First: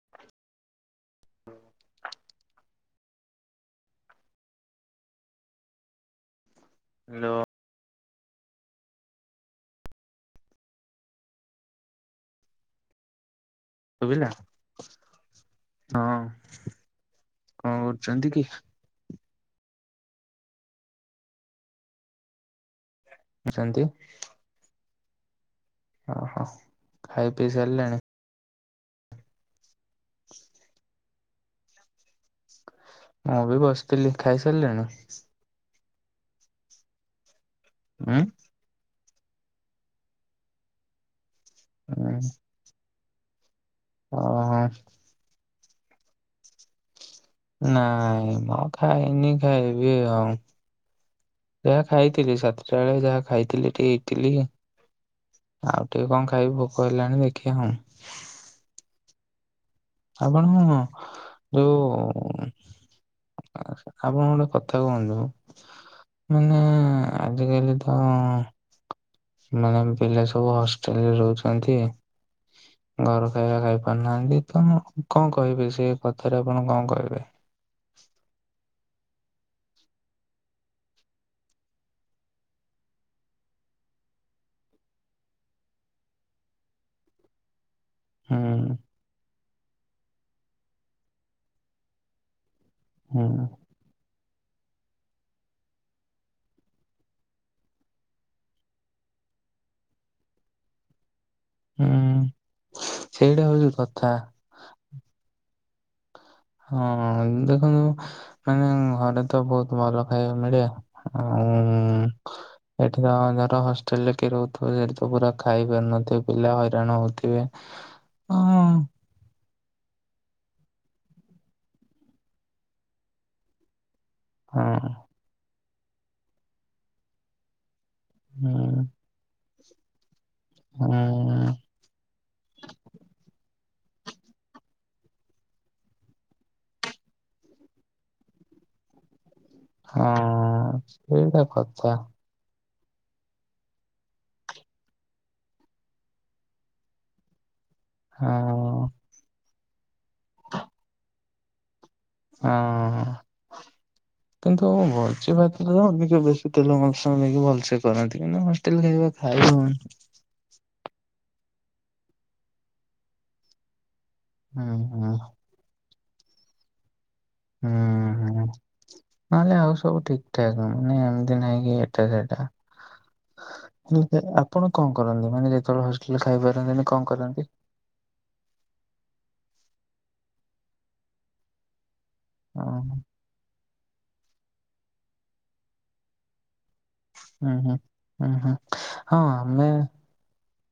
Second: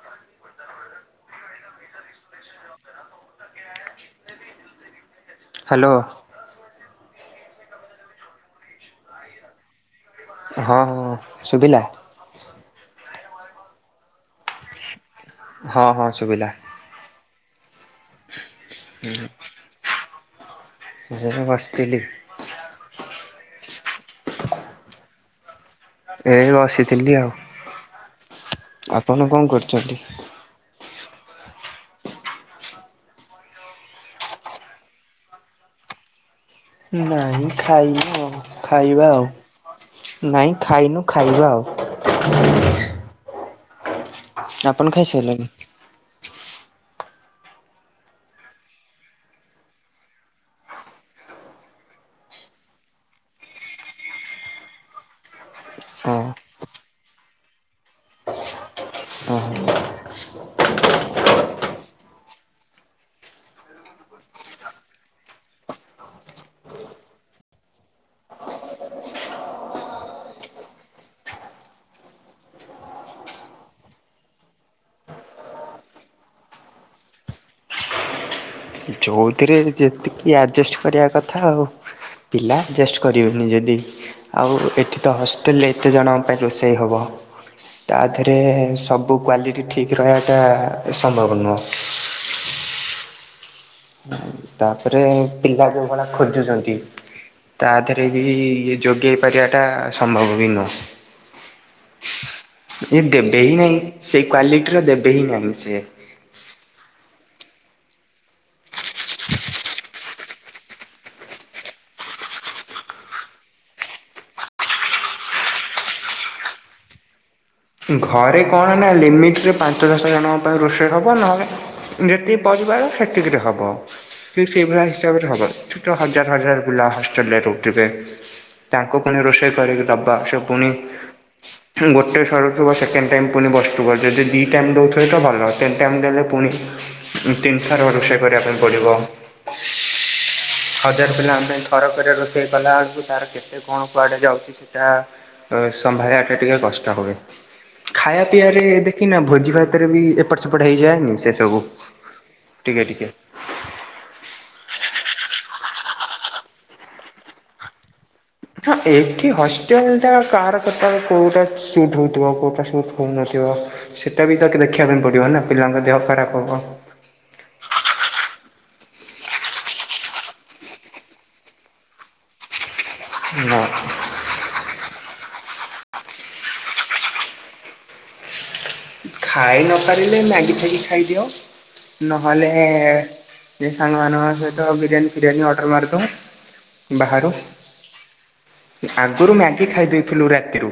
[unintelligible] Hello hello ହଁ ହଁ ଶୁଭିଲା ଶୁଭିଲା ହଁ ହଁ କଣ ହଁ ଶୁଭିଲା। କରୁଛନ୍ତି କି? ହୁଁ [unintelligible] ବସିଥିଲି। ସେମନ୍ତି। ଓହୋ ଏଇ ବସିଥିଲି ଖାଇ ଆଉ, ପିଇ ସାରିଲେଣି ଆପଣ କଣ କରୁଛନ୍ତି? [inaudible] ମୁଁ ବି ବସିଥିଲି, ଖାଇସାରିଲେଣି? ନାଇଁ ଖାଇନୁ ଉଁ ଆ ଖାଇବା ଆଉ, ନାଇଁ ଖାଇନୁ ଖାଇବା ଉଁ ଆଉ ଓହୋ ଆପଣ ଖାଇସାଇଲେଣି? ନାଇଁ ମୁ ଖାଇନି ଖାଇବି ଆଉ ଯାହା ଖାଇଥିଲି ସାତଟା ବେଳେ ଯାହା ଖାଇଥିଲି ଟିକେ ଇଟଲି। ଆଉ ଟିକେ ହଁ କଣ ଖାଇବି ଭୋକ ହେଲାଣି ଦେଖିବା ଆଉ [unintelligible] ଆପଣ ଯଉ ଆ ଆପଣ ଗୋଟେ କଥା କୁହନ୍ତୁ। ମାନେ ଆଜିକାଲି ତ [unintelligible] ସବୁ ହଷ୍ଟେଲରେ ରହୁଛନ୍ତି ଆଉ। ଘର ଖାଇବା ଖାଇ ପାରୁନାହାନ୍ତି ତ କଣ କହିବି ସେ କଥାରେ ଆପଣ କଣ କହିବେ। ଯେଉଥିରେ ଯେତିକି ଆଡ଼ଜଷ୍ଟ କରିବା କଥା ଆଉ ପିଲା ଆଡ଼ଜଷ୍ଟ କରିବୁନି ଯଦି ଆଉ ଏଠି ତ ହଷ୍ଟେଲରେ ଏତେ ଜଣଙ୍କ ପାଇଁ ରୋଷେଇ ହବ। ତା ଦେହରେ ହୁଁ ସବୁ କ୍ଵାଲିଟି ଠିକ୍ ରହିବାଟା ସମ୍ଭବ ନୁହଁ। ହୁଁ ତାପରେ ପିଲା ଯୋଉ ଭଳିଆ ଖୋଜୁଛନ୍ତି। ତା ଦେହରେ ବି ଇଏ ଯୋଗେଇ ପାରିବାଟା ସମ୍ଭବ ବି ନୁହଁ। ହୁଁ। ଇ ଦେବେ ସେଇଟା ହିଁ ହଉଛି ନାହିଁ କଥା। ସେଇ କ୍ଵାଲିଟିର ଦେବେ ହିଁ ନାହିଁ ସିଏ। ହଁ ଦେଖନ୍ତୁ ମାନେ ଘରେ ତ ବହୁତ ଭଲ ଖାଇବା ମିଳେ ଆଉ ଏଠି ତ ଧର ହଷ୍ଟେଲ ରେ କିିଏ ରହୁଥିବ ସେଠି ତ ପୁରା ଖାଇପାରୁନଥିବେ ପିଲା ହଇରାଣ ହଉଥିବେ। ଘରେ କଣ ହଁ ନା ଲିମିଟରେ ପାଞ୍ଚ ଦଶ ଜଣଙ୍କ ପାଇଁ ରୋଷେଇ ହେବ ନହେଲେ ଯେତିକି ପରିବାର ସେତିକିରେ ହେବ। ହଁ ସେଇଭଳିଆ ହିସାବରେ ହବ ଏଠି ହଜାର ହଜାର ପିଲା ହଷ୍ଟେଲ ରେ ରହୁଥିବେ। ତା ହୁଁ ରୋଷେଇ କରି ଦବା ସେ ପୁଣି ହୁଁ ଗୋଟେ ସର ବ ସେକେଣ୍ଡ ଟାଇମ୍ ପୁଣି ବସ୍ତୁବ ଯଦି ଦୁଇ ଟାଇମ୍ ଦେଉଥିବେ ତ ଭଲ, ତିନ୍ ଟାଇମ୍ ଦେଲେ ପୁଣି ତିନି ଥର ରଷେଇ କରିବା ପାଇଁ ପଡିବ। ହଁ ହଜାର ପିଲା ସେଇଟା ଆମ ପାଇଁ ଥର କଥା କରିବା ରୋଷେଇ କଲା ବଳକୁ ତାର କେତେ କଣ କୁଆଡେ ଯାଉଛି ସେଟା ସମ୍ଭାଳିବା ଟେ ଟିକେ କଷ୍ଟ ହୁଏ। ଖାଇବା ପିଇବାରେ ହଁ ଦେଖିନା ଭୋଜି ଭାତରେ ବି ଏପଟ ସେପଟ ହେଇଯାଏନି ସେ ସବୁ। ଟିକେ ଆଁ। ଟିକେ। କିନ୍ତୁ ଭୋଜି ଭାତ ଟିକେ ବେଶୀ ତେଲ ମସଲା ଦେଇକି ଭଲସେ କରନ୍ତି ହଷ୍ଟେଲ ଖାଇ ଖାଇନି। ସେଟା କାହାର କେତେବେଳେ କୋଉଟା ସୁଟ୍ ହଉଥିବ କୋଉଟା ସୁଟ୍ ହଉନଥିବ। ସେଇଟା ବି ତ ହୁଁ ଦେଖିବା ପାଇଁ ହୁଁ ପଡ଼ିବ ନା ପିଲାଙ୍କ ଦେହ ଖରାପ ହେବ। ଉଁ। ନହେଲେ ଆଉ ସବୁ ଠିକ୍ ଠାକ୍ ମାନେ ଏମିତି ନାଇଁ କି ଏଟା ସେଟା ନା ଆପଣ କଣ କରନ୍ତି ମାନେ ଯେତେବେଳେ ହଷ୍ଟେଲରେ ଖାଇପାରନ୍ତିନି କଣ କରନ୍ତି? ଖାଇ ନ ପାରିଲେ ମ୍ୟାଗି ଫ୍ୟାଗି ଖାଇଦିଅ, ନହେଲେ ଓହୋ ସାଙ୍ଗ ମାନଙ୍କ ସହିତ ବ ବିରୟାନ ଫିରୟୀ ଅର୍ଡ଼ର ମାର ଦଉ। ବାହାରୁ, ହୁଁ ହୁଁ। ଉଁ ହୁଁ ହଁ ଆଗରୁ ମ୍ୟାଗି ଆମେ ଖାଇଦେଇ ଥିଲୁ ରାତିରୁ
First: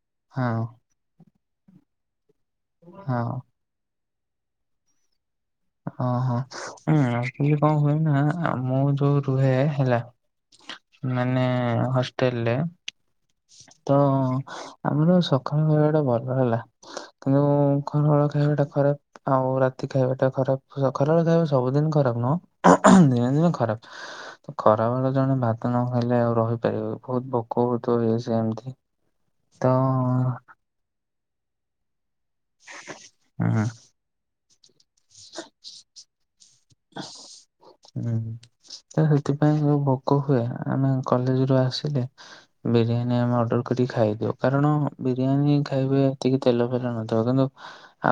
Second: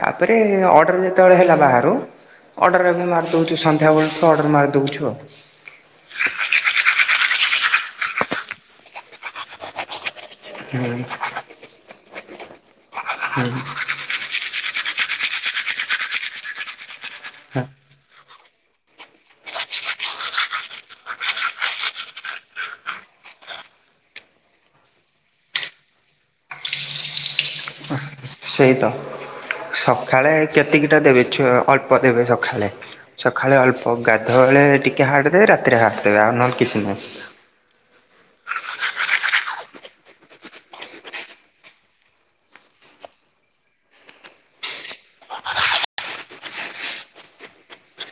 ତାପରେ ହଁ ଅର୍ଡ଼ର ଯେତେବେଳେ ହେଲା ବାହାରୁ ଅର୍ଡ଼ର ଏବେ ହଁ ମାରିଦଉଛୁ ସନ୍ଧ୍ୟାବେଳ ତ ଅର୍ଡ଼ର୍ ମାରି ଦେଉଛୁ ଆଉ। ଓଁ ହଁ ଉଁ ଆଚୁଲି କଣ ହୁଏ ନା ମୁଁ ଯୋଉ ରୁହେ ହେଲା ହୁଁ। ମାନେ ହଷ୍ଟେଲ ରେ ହୁଁ। ତ ଆମର ସକାଳ ବେଳା ଟା ଭଲ ହେଲା କିନ୍ତୁ ଖରାବେଳ ଖାଇବାଟା ଖରାପ। ଆଉ ରାତି ଖାଇବା ଟା ଖରାପ ଖରାବେଳେ ଖାଇବା ସବୁଦିନ ଖରାପ ନୁହଁ [unintelligible] ଦିନେ ଦିନେ ଖରାପ। ଖରା ବେଳ ଜଣେ ଭାତ ନଖାଇଲେ ଆଉ ରହିପାରିବ ବହୁତ ଭୋକ ତ ଇଏ ସେମତି ତ ଯେତିକିଟା ଦେବେ ଛୁଆ ଅଳ୍ପ ଦେବେ ସଖାଳେ ସଖାଳେ ହୁଁ ଅଳ୍ପ ଗାଧୁଆବେଳେ ଟି କେ ହାଡ଼ ଦେବେ ରାତିରେ ହାଡ଼ ଦେବେ ଆଉ ନହେଲେ କିଛି ନାହିଁ। ହୁଁ। ତ ସେଥିପାଇଁ ଆମକୁ ଭୋକ ହୁଏ ଆମେ କଲେଜ ରୁ ଆସିଲି ବିରିୟାନୀ ଆମେ ଅର୍ଡର କରିକି ଖାଇଦିଉ କାରଣ ବିରିୟାନୀ ଖାଇବେ ଏତିକି ତେଲ ଫେଲ ନଥିବ କିନ୍ତୁ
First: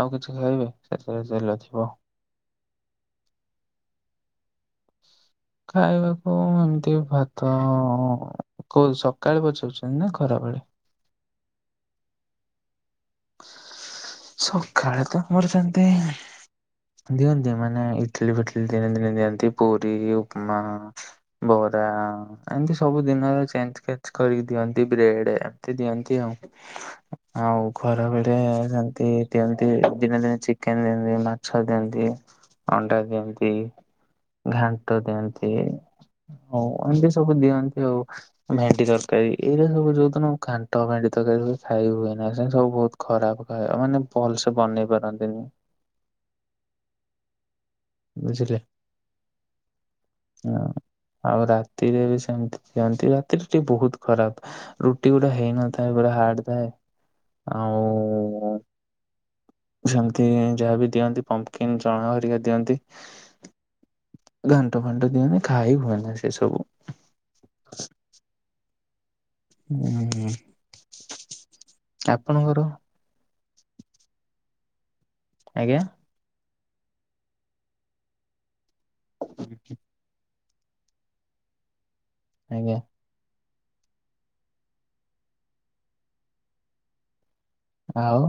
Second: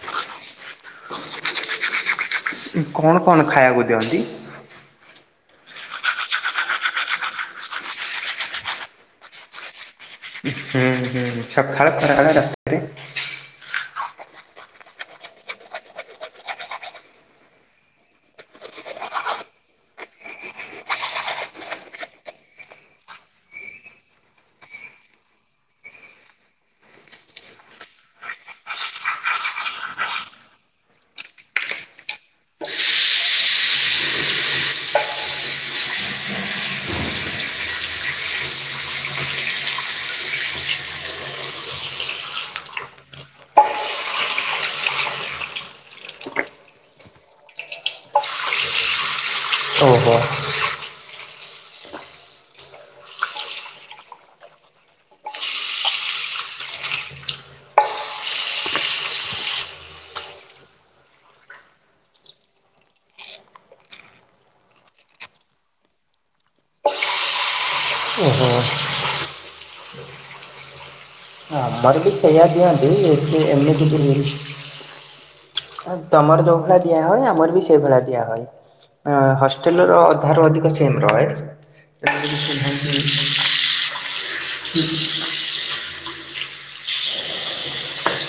ଆଉ କିଛି ଖାଇବେେ ସେଥିରେ ତେଲ ଥିବ। କଣ କଣ ଖାଇବାକୁ ଦିଅନ୍ତି? ଖାଇବାକୁ ଏମିତି ଭାତ କହୁ ସକାଳେ ପଚାରୁଚି ହୁଁ ହୁଁ ସକାଳ ଖରାବେଳେ ରାତିରେ। ସଖାଳେ ତ ମୋର ସେମିତି ଦିଅନ୍ତି ମାନେ ଇଟଲି ଫିଟଲି ଦିନେ ଦିନେ ଦିଅନ୍ତି ପୁରୀ ଉପମା। ବରା। ଏମିତି ସବୁ ଦିନର ଚେଞ୍ଚ କେଚ କରିକି ଦିଅନ୍ତି ବ୍ରେଡ ଏମିତି ଦିଅନ୍ତି ଆଉ। ଆଉ ଖରାବେଳେ ସେନ୍ତି ଦିଅନ୍ତି ଦିନେ ଦିନେ ଚିକେନ ଦିଅନ୍ତି ମାଛ ଦିଅନ୍ତି। ଅଣ୍ଡା ଦିଅନ୍ତି ଘାଣ୍ଟ ଦିଅନ୍ତି। ହଉ ଏମିତି ସବୁ ଦିଅନ୍ତି ଆଉ। ଭେଣ୍ଡି ତରକାରୀ ଏଇରା ସବୁ ଯୋଉଦିନ ଘାଣ୍ଟ ଭେଣ୍ଡି ତରକାରୀ ସବୁ ଖାଇ ହୁଏ ନା। ଏନ୍ତି ସବୁ ବହୁତ ଖରାପ ଖାଇବା ମାନେ ଭଲସେ ବନେଇ ପାରନ୍ତିନି। ବୁଝିଲେ। ଓହୋ। ହଁ, ଆଉ ରାତିରେ ବି ସେମିତି ଦିଅନ୍ତି ରାତିରେ ଟିକେ ବହୁତ ଖରାପ। ରୁଟି ଗୋଟେ ହେଇନଥାଏ ଗୋଟେ ହାର୍ଡ ଥାଏ ଆଉ ସେମିତି ଯାହାବି ଦିଅନ୍ତି ପମ୍ପକିନ୍ ଚଣା ହରିକା ଦିଅନ୍ତି। ଘାଣ୍ଟ ଫାଣ୍ଟ ଦିଅନି ଖାଇାଇ ହୁଏନି ସେ ସବୁ। ଉଁ ହୁଁ। ହୁଁ ହୁଁ। ଆମରିକ ସେଇଆ ଦିଅନ୍ତି ଏଠି ଏମିତିକି ଆଜ୍ଞା। ତମର ଯୋଉ ଭଳିଆ ଦିଆ ହଏ ଆମର ବି ସେଇ ଭଳିଆ ଦିଆ ହଏ ହଷ୍ଟେଲ ର ଅଧାର ଅଧିକ ସେ ସେମେ ରହେ। ଆଜ୍ଞା ଆଉ।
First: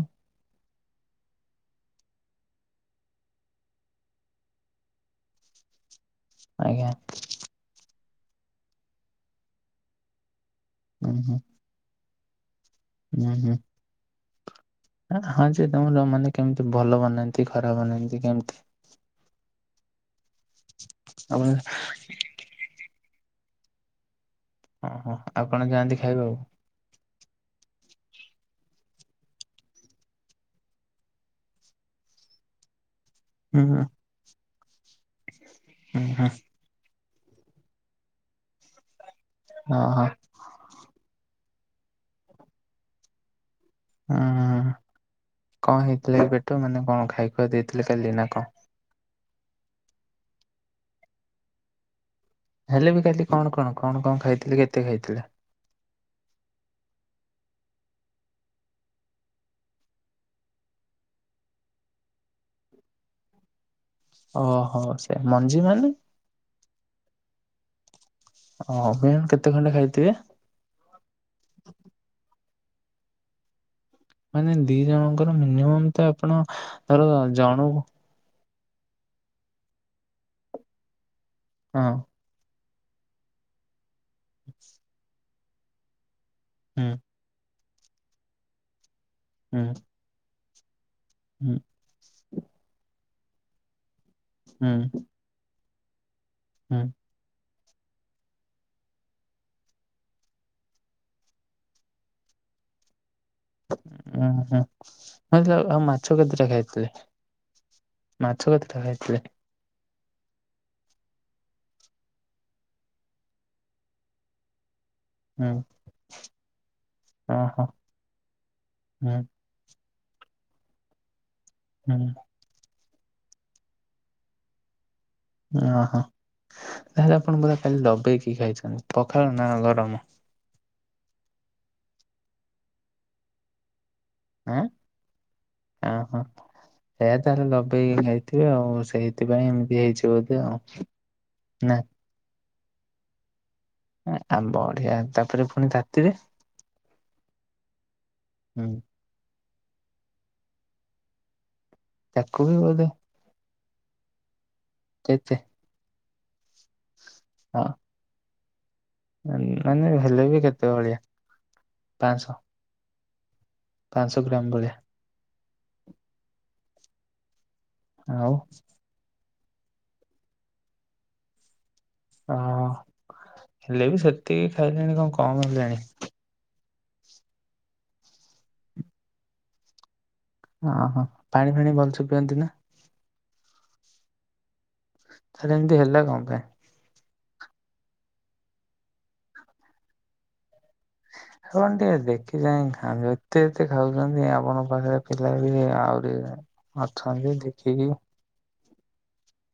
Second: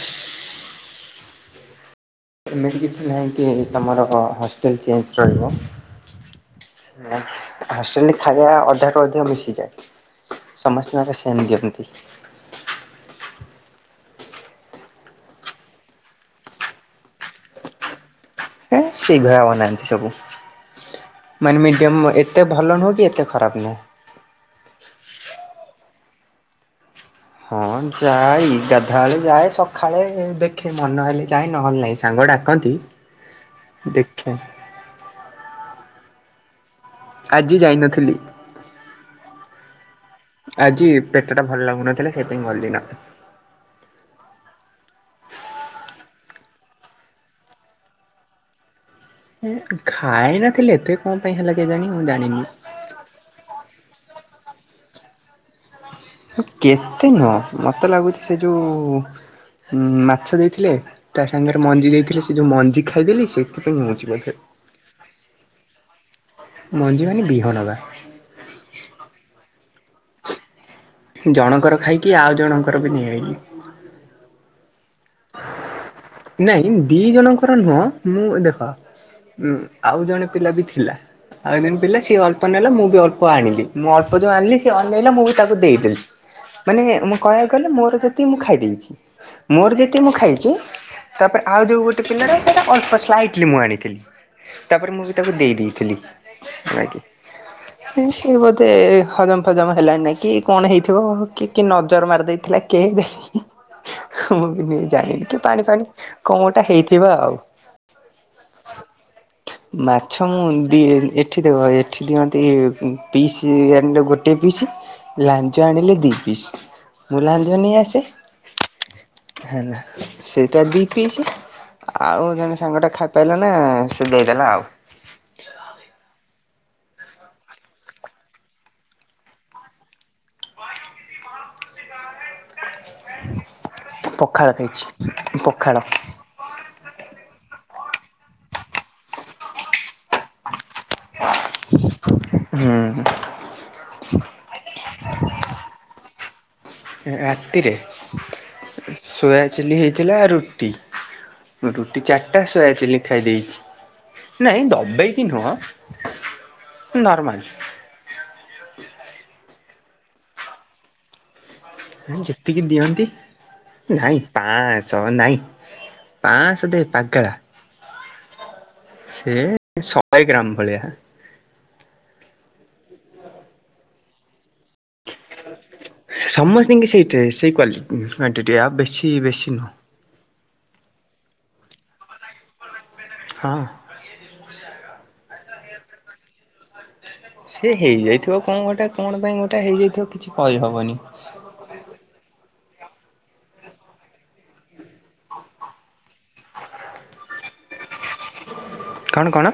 ଏମିତି କିଛି ନାହିଁକି ତମର ହ ହଷ୍ଟେଲ ଚେଞ୍ଜ ରହିବ। ଆଜ୍ଞା। ହଷ୍ଟେଲରେ ଖାଇବା ଅଧାରୁୁ ଅଧିକ ମିଶିଯାଏ ସମସ୍ତିଙ୍କର ହୁଁ ହୁଁ ସେମ ଦିଅନ୍ତି। ହୁଁ ହୁଁ। ହଁ ଯେ ତମର ମାନେ କେମିତି ଭଲ ବନାନ୍ତି ଖରାପ ବନାନ୍ତି କେମିତି। ହେ ସେଗୁରା ବନାନ୍ତି ସବୁ ଆପଣ ମାନେ ମିଡ଼ିୟମ୍ ଏ ଏତେ ଭଲ ନୁହଁ କି ଏତେ ଖରାପ ନୁହଁ। ଓହୋ ଆଉ କଣ ଯାଆନ୍ତି ଖାଇବାକୁ। ହଁ ଯାଇ ଗାଧୁଆବେଳେ ଯାଏ ସଖାଳେ ଦେଖେ ମନ ହେଲେ ଯାଏ ନହେଲେ ନାହିଁ ସାଙ୍ଗ ଡାକନ୍ତି। ହ ଉଁ ହୁଁ। ଦେଖେ। ଉଁ ହୁଁ। ଆଜି ଯାଇନଥିଲି। ଅ ହଁ। ଆଜି ପେଟଟା ଭଲ ଲାଗୁନଥିଲା ସେଇପାଇ ଗଲିନ। ହୁଁ କଣ ହେଇଥିଲା କି ପେଟ ମାନେ କଣ ଖାଇ ଖୁଆ ଦେଇଥିଲେ କାଲି ନା କଁ? ଖାଇ ନଥିଲି ଏତେ କଣ ପାଇଁ ହେଲା କେଜାଣି ମୁଁ ଜାଣିନି। ହେଲେ ବି କାଲି କଣ କଣ କଣ କଣ ଖାଇଥିଲେ କେତେ ଖାଇଥିଲେ। କେତେ ନୁହଁ ମତେ ଲାଗୁଚି ସେ ଯୋଉ ଉଁ ମାଛ ଦେଇଥିଲେ ତା ସାଙ୍ଗରେ ମଞ୍ଜି ଦେଇଥିଲେ। ସେ ଯୋଉ ମଞ୍ଜି ଖାଇଦେଲି ସେଥିପାଇଁ ମିଳୁଛିି ବୋ ଓହୋ ସେ ମଞ୍ଜି ମାନେ? ମଞ୍ଜି ମାନେ ବିହନବା। ହଁ ବିହନ କେତେ ଖଣ୍ଡେ ଖାଇଥିବେ? ଜଣଙ୍କର ଖାଇକି ଆଉ ଜଣଙ୍କର ବି ନେଇଆଇଲି। ମାନେ ଦି ଜଣଙ୍କର ମିନିୟମତ ଆପଣ ନାଇଁ ଦି ତାର ଜଣଙ୍କର ଜଣୁ ନୁହଁ ମୁଁ ଦେଖ ଉ ଆଉ ଜଣେ ପିଲା ବି ଥିଲା ଆଉ ଜଣେ ହଁ ପିଲା ସିଏ ଅ ଅଳ୍ପ ନେଲା ମୁଁ ବି ଅଳ୍ପ ଆଣିଲି ମୁଁ ଅଳ୍ପ ଯୋଉ ଆଣିଲି ସେ ଅନେଇଲା ମୁଁ ବି ତାକୁ ଦେଇଦେଲି। ମାନେ ହୁଁ ମୁଁ କହିବାକୁ ଗଲେ ମୋର ଯେତିକି ମୁଁ ଖାଇ ଦେଇଚି କରିବା ହୁଁ ମୋର ଯେତିକି ମୁଁ ଖାଇଚି। ତାପରେ ହୁଁ ଆଉ ଯୋଉ ଗୋଟେ ପିଲର ସେଟା ଅଳ୍ପ ସ୍ଲାଇଟଲି ମୁଁ ଆଣିଥିଲି। ତାପରେ ହୁଁ ମୁଁ ତାକୁ ଦେଇ ଦେଇଥିଲି ହୁଁ ଲାଗି। ହୁଁ ସିଏ ବୋଧେ ହଜମ ଫଜମ ହେଲାଣି ନାଇଁ କି କଣ ହେଇଥିବ। କି କି ନଜର ମାରି ଦେଇେଇଥିଲା କିଏ ହ ଉଁ ହୁଁ। ହଁ ଯାଆଉ ଆଉ ଫାଣି ମାଛ କଣ ଭାତଟା ଗୋଟା ଖାଇଥିଲେ ହେଇଥିବ ଆଉ। ମାଛ ଭତଟା ଖାଇଥିଲେ। ମାଛ ମୁଁ ଦିଏ ଏଠି ଦେବ ଏଠି ଦିଅନ୍ତି ପିସି ଆଣିଲେ ଗୋ ଟେ ପିସି ହୁଁ ଲାଞ୍ଜ ଆଣିଲେ ଦି ପିସ୍ ମୁଁ ଲାଞ୍ଜ ଓହୋ ନେଇ ଆସେ ହୁଁ ହେଲା। ସେଇଟା ଦୁଇ ପିସ୍ ହୁଁ ଆଉ ଜଣେ ସାଙ୍ଗଟା ଖାଇପାଇଲାନି ସେ ଦେଇଦେଲା ଆଉ। ଓହୋ ତାହେଲେ ଆପଣ ପୁରା କାଲି ଦବେେଇକି ଖାଇଛନ୍ତି ପଖାଳ ନା ଗରମ। ପଖାଳ ଖାଇଛି ପଖାଳ। ଓ ହଁ। ସେ ତାହେଲେ ଲଗେଇକି ଖାଇଥିବେ ଆଉ ସେଇଥିପାଇଁ ଏମିତି ହେଇଛି ବୋଧେ ଆଉ ନା। ହୁଁ। ଆଉ ତାନେ ବଢିଆ ତାପରେ ଫୁଣି ଚାକିରି। ରାତିରେ ହୁଁ ସୋୟା ଚିଲ୍ଲି ହେଇଥିଲା ରୁଟି। ରୁଟି ଚାରିଟା ତାକୁ ବି ସୋୟା ବୋଧେ ଚିଲି ଖାଇ ଦେଇଛି ନାଇଁ ଦବେଇକି କେତେ ନୁହଁ। ନର୍ମାଲ। ହଁ। ମାନ ନହେଲେ ମାନେ ହେଲେ ବି କେତେ ଭଳିଆ। ହୁଁ ପାଞ୍ଚଶହ ଯେତିକି ଦିଅନ୍ତି ନାଇଁ ପାଞ୍ଚଶହ ପା ଗ୍ରାମ ଭଳିଆ ଚାବଲ ନାଇଁ ପାଶ ଦେ ପାଗେଳା। ଆଉ ସେ ଶହେ ଗ୍ରାମ ଭଳିଆ। ଓ ହେଲେ ବି ସେତିକି ଖାଇଲେଣି କଣ କମ ହେଲାଣି। ସମସ୍ତିଙ୍କି ସେଇ ସେଇ କ୍ୱାଲଟି କ୍ଵାଣ୍ଟିଟି ଆଉ ବେଶୀ ବେଶୀ ନୁହଁ। ଓ ହୋ ପାଣି ଫାଣି ଭଲସ ପିଅନ୍ତି ନା। ହଁ। ହେଟା ଏମତି ହେଲା କଁ ପାଇଁ। ସେ ହେଇଯାଇଥିବ କଣ ଗୋଟେ କଣ ପାଇଁ ଗୋଟେ ହେଇଯାଇଥିବ କିଛି କହିହବନି। ଆପଣ ଟିକେ ଦେଖି ଚାହିଁକି ଖାଆନ୍ତୁ ଏତେ ଏତେ ଖାଉଛନ୍ତି ଆପଣଙ୍କ ପାଖରେ ପିଲା ବି ଆହୁରି ଅଛନ୍ତି ଦେଖିକି କଣ କଣ?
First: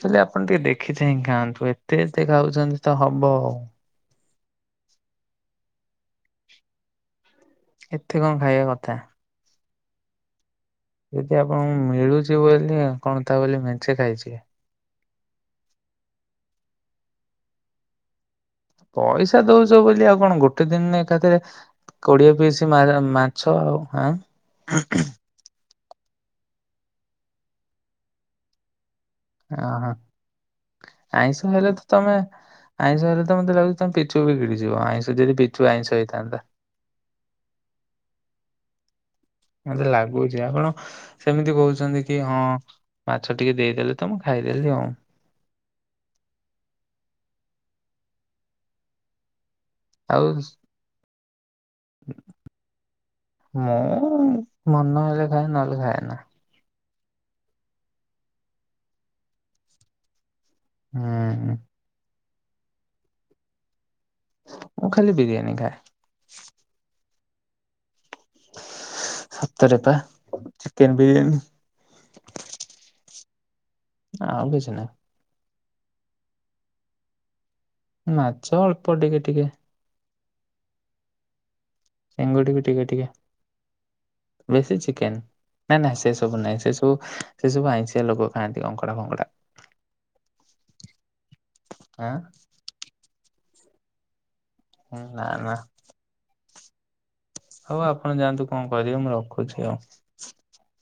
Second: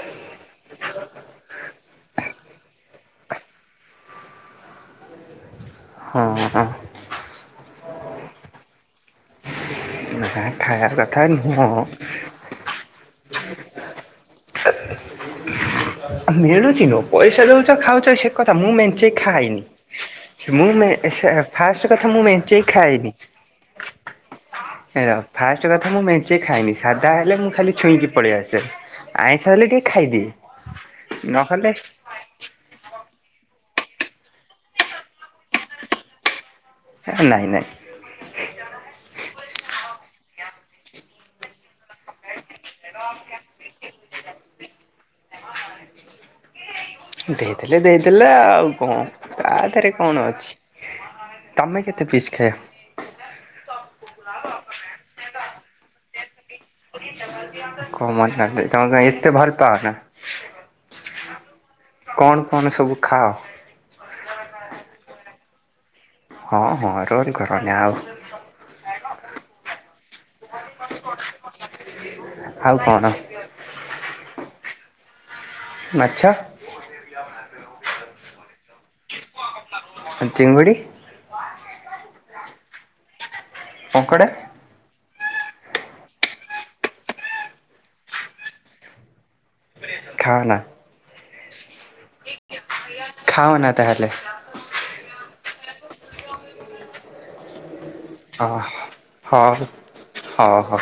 ହେଲେ ଆପଣ ଟିକେ ଦେଖି ଚାହିଁକି ଖାଆନ୍ତୁ ଏତେ ଏତେ ଖାଉଛନ୍ତି ତ ହବ ଆଉ। ହଁ ହଁ। ଏତେ କଣ ଖାଇବା କଥା। ଆା ଯଦି ଆପଣଙ୍କୁ ମିଳୁଚି ବୋଲି କଣ ତା ବୋଲି ମେଞ୍ଚେ ଖାଇଯିବେ। ମିଳୁଚି ନୁହଁ ପଇସା ଦଉଚ ଖାଉଚ ସେ କଥା ମୁଁ ମେଞ୍ଚେ ପଇସା ଦଉଛ ବୋଲି ଆଉ କଣ ଖାଏନି। ଗୋଟେ ମୁଁ ମେ ଦିନରେ ସେ ଏକାଥରେ ଫାଷ୍ଟ କଥା ମୁଁ କୋଡିଏ ମେଞ୍ଚେ ପିସ୍ ମାଛ ଖାଏନି। [unintelligible] ହେଲା। ଫାଷ୍ଟ କଥା ମୁଁ ମେଞ୍ଚେ ଖାଏନି। ସାଧା ହେଲେ ମୁଁ ଖାଲି ଛୁଇଁକି ପଳେଇ ଆସେ। ଆଇଁଷ ଅ ହେଲେ ଟିକେ ହଁ। ଖାଇଦିଏ ଆଇଁଷ ନହେଲେ ହେଲେ ତ ତମେ ଆଇଁଷ ହେଲେ ତ ମତେ ଲାଗୁଚି ତମେ ପିଚୁ ବି ଗିଳିଯିବ। ଆଇଁଷ ଯଦି ପିଚୁ ଆଇଁଷ ହେଇଥାନ୍ତା। ନାଇଁ ନାଇଁ। ମତେ ଲାଗୁଚି ଆପଣ ସେମିତି କହୁଛନ୍ତି କି ହଁ ମାଛ ଟିକେ ଦେଇଦେଲେ ତ ମୁଁ ଖାଇଦେଲି ଆଉ। ଦେଇଦଲେ ଦେଇଦେଲେ ଆଉ କଣ ତା ଥେରେ କଣ ଆଉ ଅଛି ତମେ କେତେ ପିସ୍ ଖାଇବ? ମୁଁ ମନ ହେଲେ ଖାଏ ନହେଲେ ଖାଏ ନା। [unintelligible] ତମ କଣ ଏତେ ଭଲ ପାଅ ନା? ହୁଁ କଣ କଣ ସବୁ ଖାଅ? ମୁଁ ଖାଲି ବିରିୟାନୀ ଖାଏ। ହଁ ହଁ ରୋଲ କରନି ଆଉ। ସତରେ ପା ଚିକେନ୍ ବିରିୟାନୀ। ଆଉ କଣ? ଆଉ କିଛି ନାହିଁ। ମାଛ? [unintelligible] ମାଛ ଅଳ୍ପ ଟିକେ ଟିକେ। ଆଉ ଚିଙ୍ଗୁଡ଼ି? ଚିଙ୍ଗୁଡି ବି ଟିକେ ଟିକେ। କଙ୍କଡ଼ା? ମୋର ସେଇ ଚିକେନ୍। ନା ନା ସେ ସବୁ ନାହିଁ। ସେ ସବୁ ସେ ସବୁ ଆଇଁଷିଆ ଲୋକ ଖାଆନ୍ତି କଙ୍କଡା ଫଙ୍କଡା। ଖାଓନା। ଆଁ ଖାଓନା ତାହେଲେ। ନା ନା। ହଉ ଆପଣ ଯାଆନ୍ତୁ କଣ କରିବେ ମୁଁ ରଖୁଚି ଆଉ। ହ ହ।